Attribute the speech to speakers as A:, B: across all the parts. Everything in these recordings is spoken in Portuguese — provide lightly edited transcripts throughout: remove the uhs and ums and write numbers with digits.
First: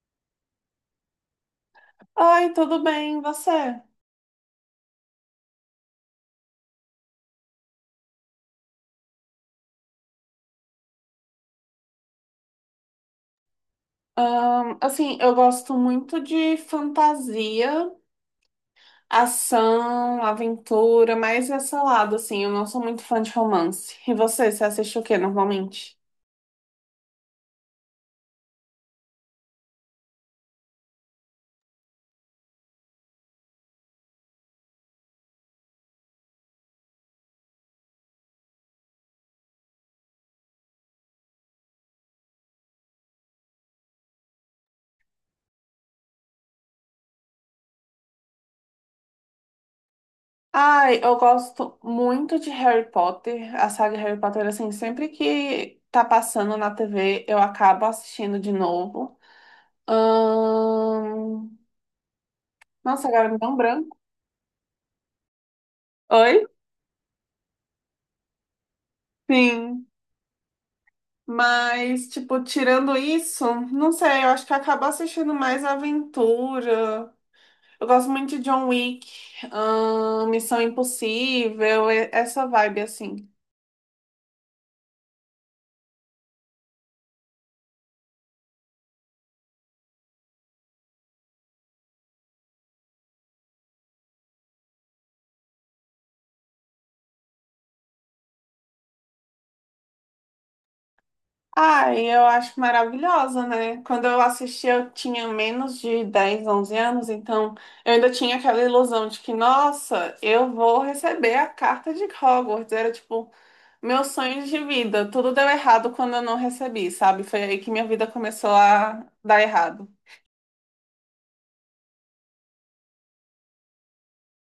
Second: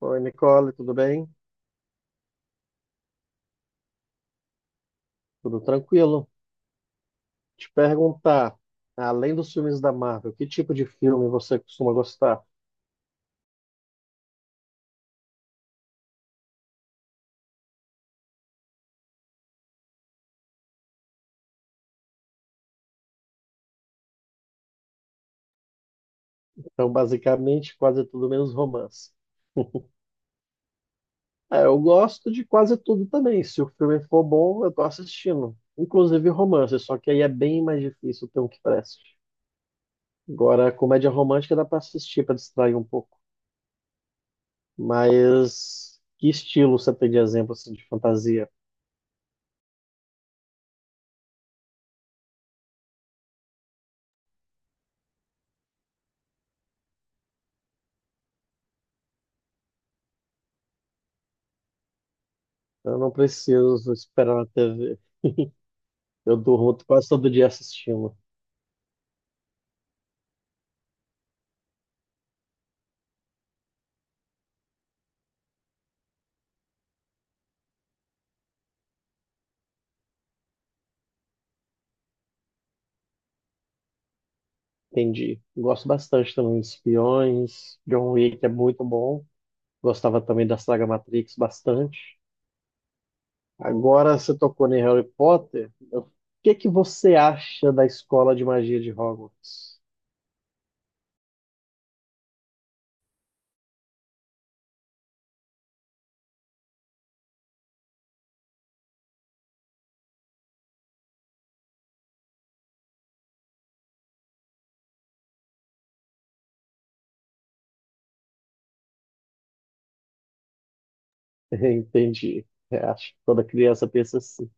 A: Oi, Nicole, tudo bem?
B: Ai, tudo bem, e você?
A: Tudo tranquilo? Te perguntar, além dos filmes da Marvel, que tipo de filme você costuma gostar?
B: Assim, eu gosto muito de fantasia, ação, aventura, mais esse lado, assim, eu não sou muito fã de romance. E você, você assiste o que normalmente?
A: Então, basicamente, quase tudo menos romance. É, eu gosto de quase tudo também. Se o filme for bom, eu tô assistindo. Inclusive romance, só que aí é bem mais difícil ter um que preste. Agora, comédia romântica dá pra assistir, pra distrair um pouco. Mas que estilo você tem de exemplo assim, de fantasia?
B: Ai, eu gosto muito de Harry Potter, a saga Harry Potter, assim, sempre que tá passando na TV, eu acabo assistindo de novo. Ahn,
A: Eu
B: Nossa,
A: não
B: agora me deu um
A: preciso
B: branco.
A: esperar na TV. Eu
B: Oi?
A: durmo quase todo dia assistindo.
B: Sim. Mas, tipo, tirando isso, não sei, eu acho que acabo assistindo mais aventura. Eu gosto muito de John Wick, Missão Impossível, essa vibe assim.
A: Entendi. Gosto bastante também de Espiões. John Wick é muito bom. Gostava também da saga Matrix bastante. Agora você tocou em Harry Potter. O que é que você acha da escola de magia de Hogwarts?
B: Ai, eu acho maravilhosa, né? Quando eu assisti, eu tinha menos de 10, 11 anos, então eu ainda tinha aquela ilusão de que, nossa, eu vou receber a carta de Hogwarts. Era tipo, meus sonhos de vida. Tudo deu errado quando eu não recebi, sabe? Foi aí que minha vida começou a dar errado.
A: Entendi. É, acho que toda criança pensa assim.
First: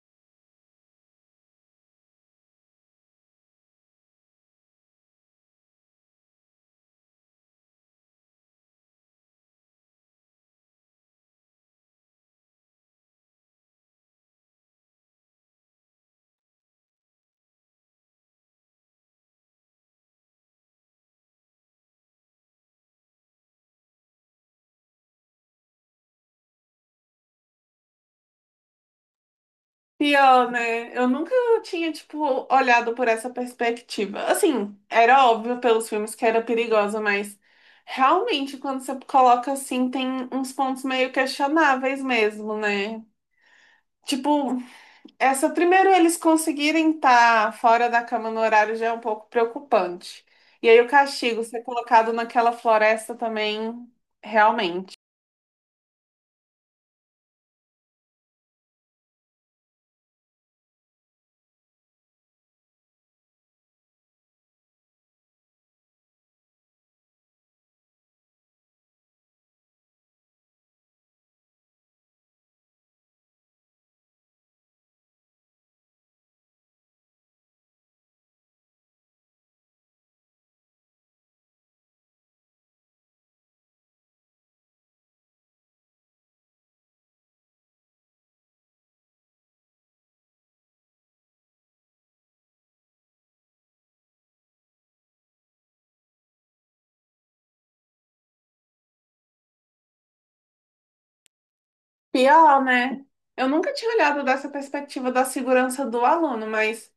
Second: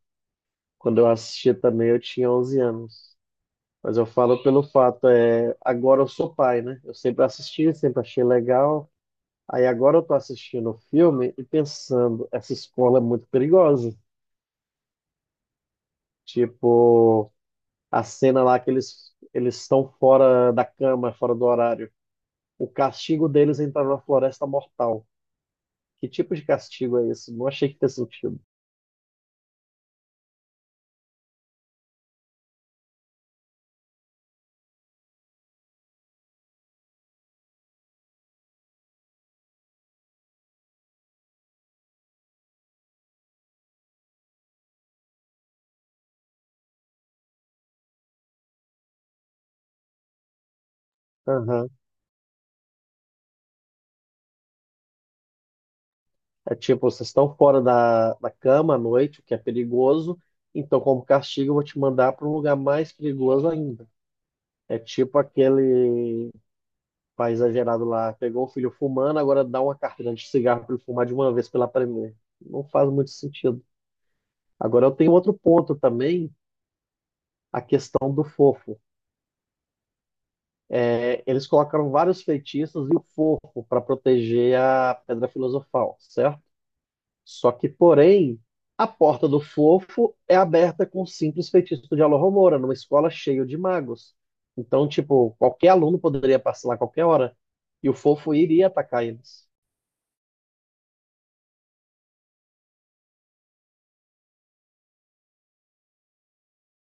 A: Quando eu assistia também, eu tinha 11 anos. Mas eu falo pelo fato, é, agora eu sou pai, né? Eu sempre assisti, sempre achei legal. Aí agora eu tô assistindo o filme e pensando, essa escola é muito perigosa. Tipo, a cena lá que eles estão fora da cama, fora do horário. O castigo deles é entrar na floresta mortal. Que tipo de castigo é esse? Não achei que fez sentido.
B: Pior, né? Eu nunca tinha, tipo, olhado por essa perspectiva. Assim, era óbvio pelos filmes que era perigosa, mas realmente, quando você coloca assim, tem uns pontos meio questionáveis mesmo, né? Tipo, essa primeiro eles conseguirem estar fora da cama no horário já é um pouco preocupante. E aí o castigo ser
A: Aham.
B: colocado naquela floresta também, realmente.
A: É tipo, vocês estão fora da cama à noite, o que é perigoso. Então, como castigo, eu vou te mandar para um lugar mais perigoso ainda. É tipo aquele pai exagerado lá, pegou o filho fumando, agora dá uma carteira de cigarro para ele fumar de uma vez pela primeira. Não faz muito sentido. Agora eu tenho outro ponto também a questão do fofo. É, eles colocaram vários feitiços e o fofo para proteger a pedra filosofal, certo? Só que, porém, a porta do fofo é aberta com um simples feitiço de Alohomora, numa escola cheia de magos. Então, tipo, qualquer aluno poderia passar lá a qualquer hora e o fofo iria atacar eles.
B: Pior, né? Eu nunca tinha olhado dessa perspectiva da segurança do aluno, mas.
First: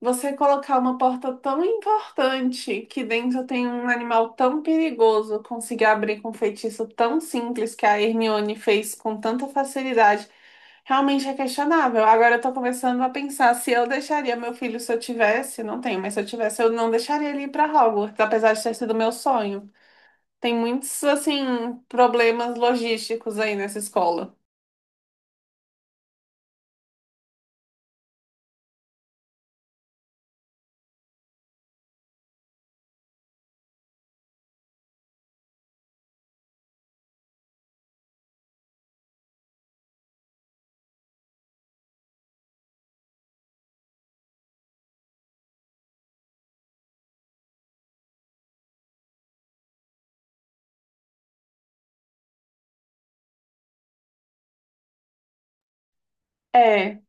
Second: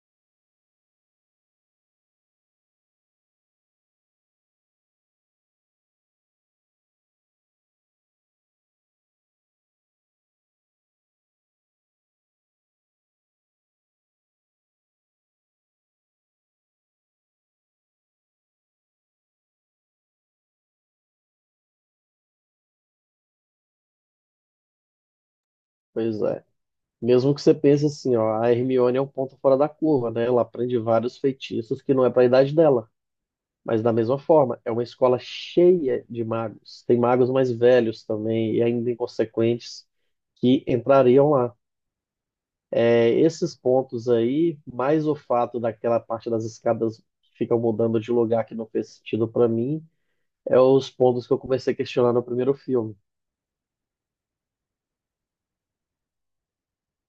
B: Você colocar uma porta tão importante que dentro tem um animal tão perigoso, conseguir abrir com um feitiço tão simples que a Hermione fez com tanta facilidade, realmente é questionável. Agora eu tô começando a pensar se eu deixaria meu filho, se eu tivesse, não tenho, mas se eu tivesse, eu não deixaria ele ir para Hogwarts, apesar de ter sido meu sonho. Tem muitos assim problemas logísticos aí nessa escola.
A: Pois é. Mesmo que você pense assim, ó, a Hermione é um ponto fora da curva, né? Ela aprende vários feitiços que não é para a idade dela. Mas da mesma forma, é uma escola cheia de magos. Tem magos mais velhos também e ainda inconsequentes que entrariam lá. É, esses pontos aí, mais o fato daquela parte das escadas que ficam mudando de lugar que não fez sentido para mim, é os pontos que eu comecei a questionar no primeiro filme.
B: É.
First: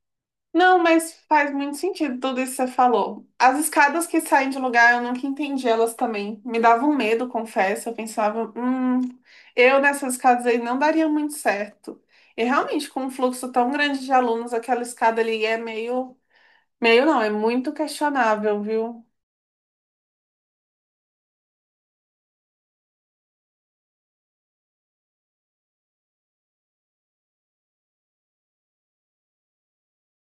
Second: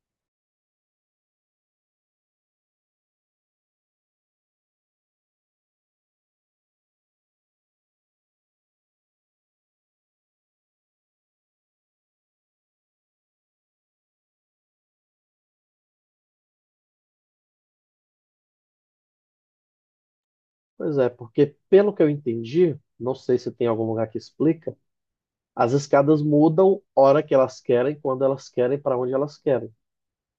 B: Não, mas faz muito sentido tudo isso que você falou. As escadas que saem de lugar, eu nunca entendi elas também. Me davam medo, confesso. Eu pensava, eu nessas escadas aí não daria muito certo. E realmente, com um fluxo tão grande de alunos, aquela escada ali é meio, meio não, é muito questionável, viu?
A: Pois é, porque pelo que eu entendi, não sei se tem algum lugar que explica, as escadas mudam hora que elas querem, quando elas querem, para onde elas querem.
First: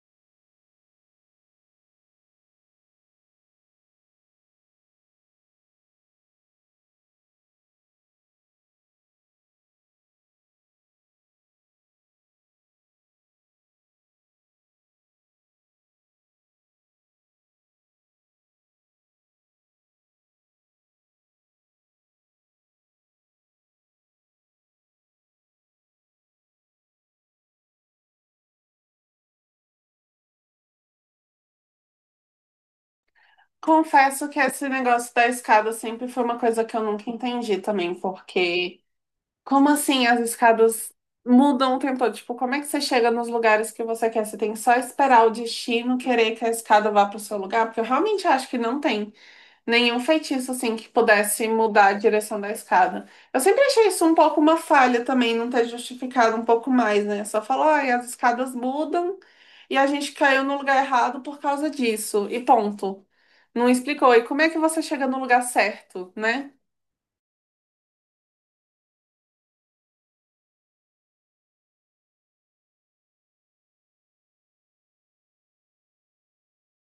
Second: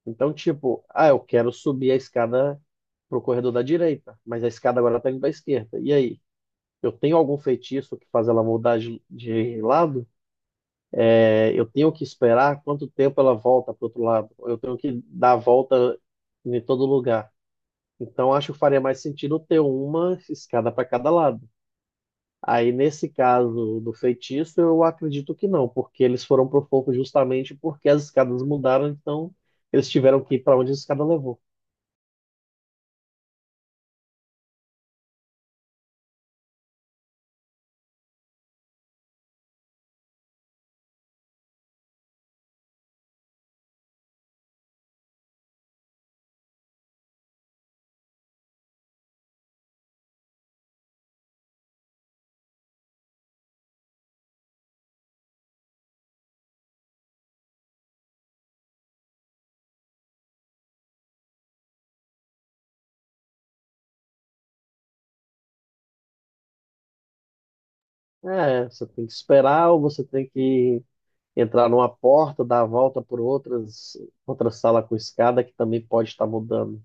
A: Então, tipo, ah, eu quero subir a escada pro corredor da direita, mas a escada agora tá indo pra esquerda. E aí? Eu tenho algum feitiço que faz ela mudar de lado? É, eu tenho que esperar quanto tempo ela volta pro outro lado? Eu tenho que dar a volta em todo lugar. Então, acho que faria mais sentido ter uma escada para cada lado. Aí, nesse caso do feitiço, eu acredito que não, porque eles foram pro fogo justamente porque as escadas mudaram, então eles tiveram que ir para onde a escada levou.
B: Confesso que esse negócio da escada sempre foi uma coisa que eu nunca entendi também, porque como assim as escadas mudam o tempo todo? Tipo, como é que você chega nos lugares que você quer? Você tem que só esperar o destino querer que a escada vá para o seu lugar? Porque eu realmente acho que não tem nenhum feitiço assim que pudesse mudar a direção da escada. Eu sempre achei isso um pouco uma falha também, não ter justificado um pouco mais, né? Só falar, ai, as escadas mudam e a gente caiu no lugar errado por causa disso. E ponto. Não explicou. E como é que você chega no lugar certo, né?
A: É, você tem que esperar ou você tem que entrar numa porta, dar a volta por outras, outra sala com escada que também pode estar mudando.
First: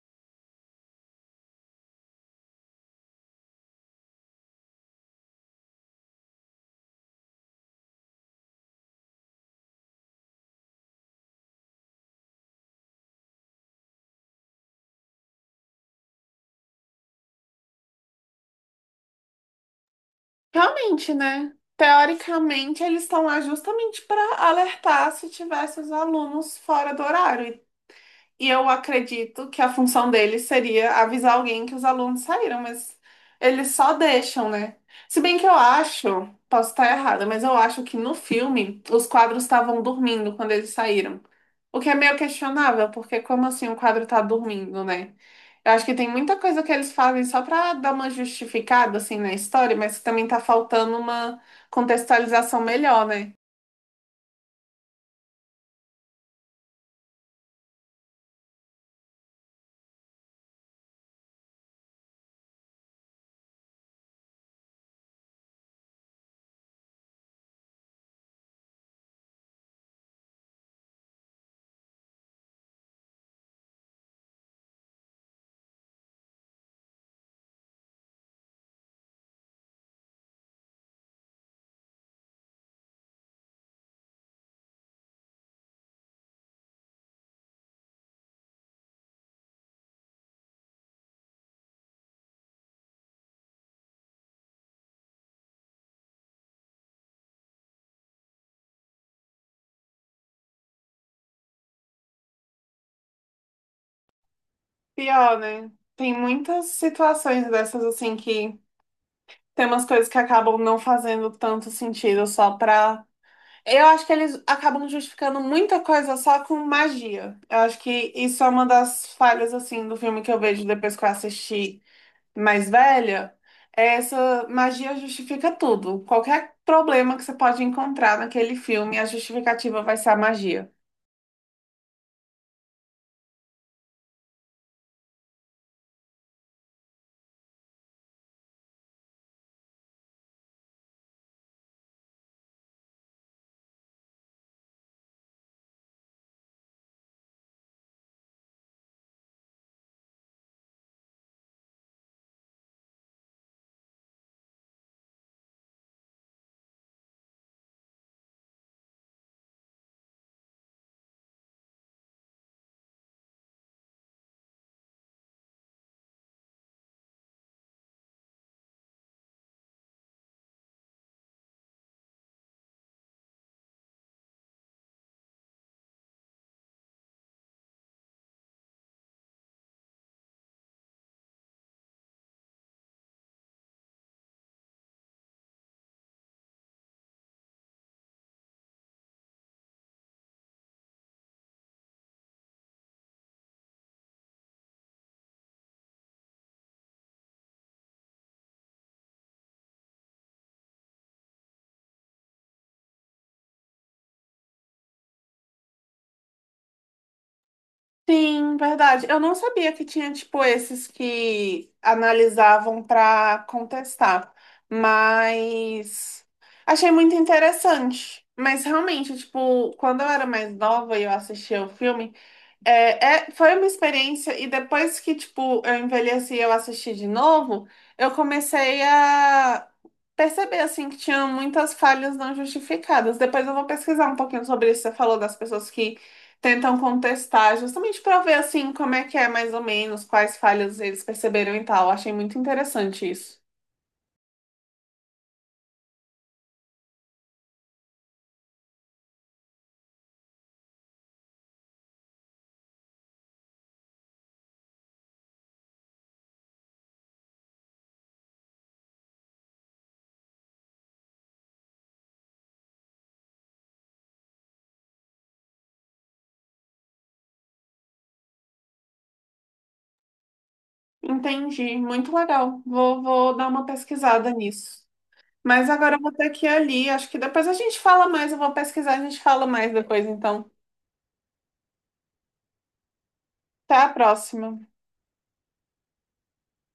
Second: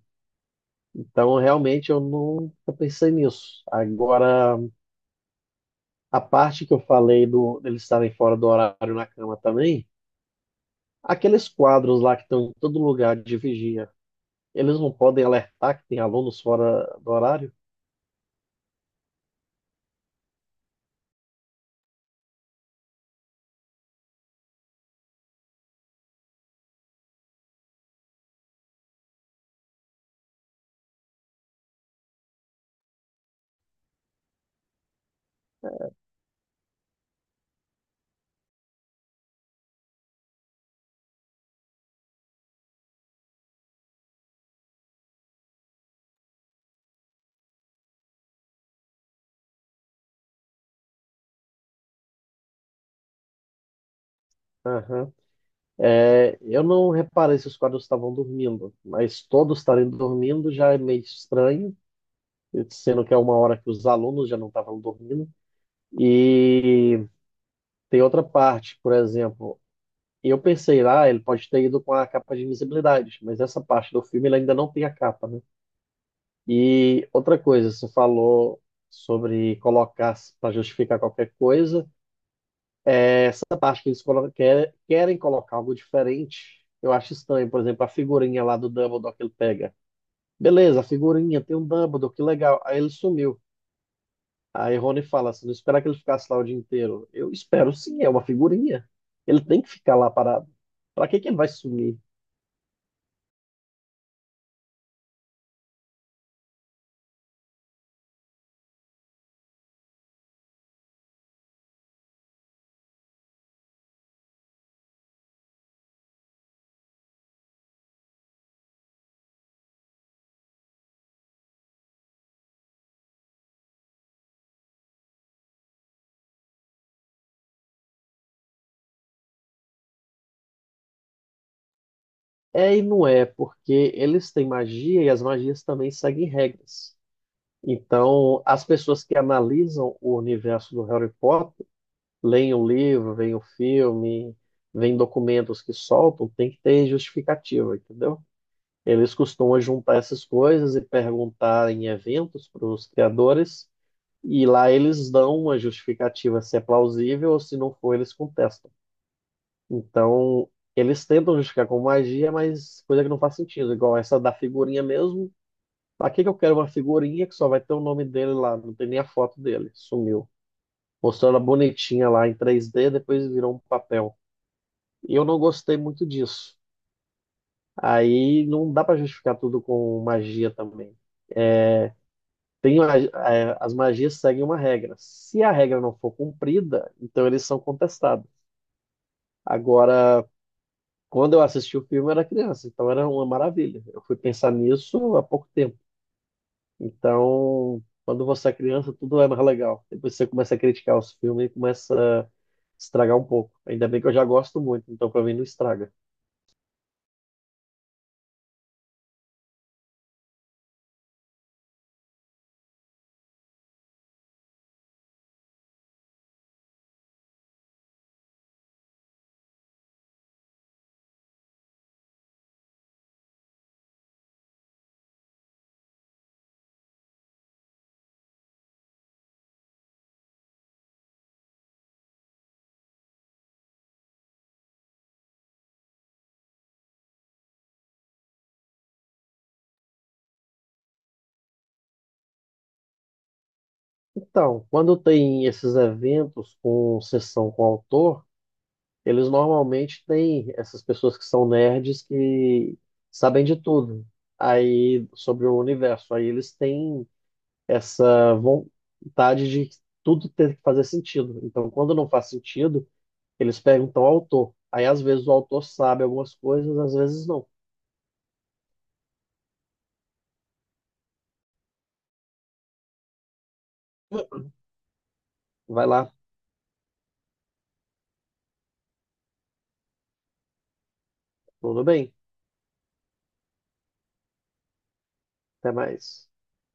A: Então, realmente, eu nunca pensei nisso. Agora, a parte que eu falei do deles estarem fora do horário na cama também, aqueles quadros lá que estão em todo lugar de vigia, eles não podem alertar que tem alunos fora do horário?
B: Realmente, né? Teoricamente, eles estão lá justamente para alertar se tivesse os alunos fora do horário. E eu acredito que a função deles seria avisar alguém que os alunos saíram, mas eles só deixam, né? Se bem que eu acho, posso estar errada, mas eu acho que no filme os quadros estavam dormindo quando eles saíram. O que é meio questionável, porque como assim o quadro tá dormindo, né? Eu acho que tem muita coisa que eles fazem só pra dar uma justificada assim na história, mas que também tá faltando uma contextualização melhor, né?
A: Aham. É, eu não reparei se os quadros estavam dormindo, mas todos estarem dormindo já é meio estranho, sendo que é uma hora que os alunos já não estavam dormindo. E tem outra parte, por exemplo, eu pensei lá, ele pode ter ido com a capa de invisibilidade, mas essa parte do filme ele ainda não tem a capa, né? E outra coisa, você falou sobre colocar para justificar qualquer coisa. Essa parte que eles colocam, querem colocar algo diferente, eu acho estranho. Por exemplo, a figurinha lá do Dumbledore que ele pega. Beleza, a figurinha tem um Dumbledore, que legal. Aí ele sumiu. Aí Rony fala, se não esperar que ele ficasse lá o dia inteiro. Eu espero sim, é uma figurinha. Ele tem que ficar lá parado. Pra que que ele vai sumir?
B: Pior, né? Tem muitas situações dessas assim que tem umas coisas que acabam não fazendo tanto sentido só pra. Eu acho que eles acabam justificando muita coisa só com magia. Eu acho que isso é uma das falhas, assim, do filme que eu vejo depois que eu assisti mais velha. É, essa magia justifica tudo. Qualquer problema que você pode encontrar naquele filme, a justificativa vai ser a magia.
A: É e não é, porque eles têm magia e as magias também seguem regras. Então, as pessoas que analisam o universo do Harry Potter, leem o livro, veem o filme, veem documentos que soltam, tem que ter justificativa, entendeu? Eles costumam juntar essas coisas e perguntar em eventos para os criadores, e lá eles dão uma justificativa se é plausível ou se não for, eles contestam. Então, eles tentam justificar com magia, mas coisa que não faz sentido, igual essa da figurinha mesmo. Pra que que eu quero uma figurinha que só vai ter o nome dele lá? Não tem nem a foto dele, sumiu. Mostrou ela bonitinha lá em 3D depois virou um papel. E eu não gostei muito disso. Aí não dá para justificar tudo com magia também. É, as magias seguem uma regra. Se a regra não for cumprida, então eles são contestados. Agora, quando eu assisti o filme, eu era criança, então era uma maravilha. Eu fui pensar nisso há pouco tempo. Então, quando você é criança, tudo é mais legal. Depois você começa a criticar os filmes e começa a estragar um pouco. Ainda bem que eu já gosto muito, então para mim não estraga.
B: Sim, verdade. Eu não sabia que tinha, tipo, esses que analisavam para contestar, mas achei muito interessante. Mas realmente, tipo, quando eu era mais nova e eu assistia o filme, é, foi uma experiência, e depois que, tipo, eu envelheci e eu assisti de novo, eu comecei a perceber, assim, que tinha muitas falhas não justificadas. Depois eu vou pesquisar um pouquinho sobre isso. Você falou das pessoas que tentam contestar, justamente para ver, assim, como é que é mais ou menos, quais falhas eles perceberam e tal. Achei muito interessante isso.
A: Então, quando tem esses eventos com sessão com autor, eles normalmente têm essas pessoas que são nerds que sabem de tudo aí sobre o universo. Aí eles têm essa vontade de tudo ter que fazer sentido. Então, quando não faz sentido, eles perguntam ao autor. Aí às vezes o autor sabe algumas coisas, às vezes não.
B: Entendi, muito legal. Vou dar uma pesquisada nisso. Mas
A: Vai
B: agora eu vou
A: lá,
B: ter que ir ali. Acho que depois a gente fala mais. Eu vou pesquisar, a gente fala mais depois, então.
A: tudo bem,
B: Até a próxima.
A: até mais.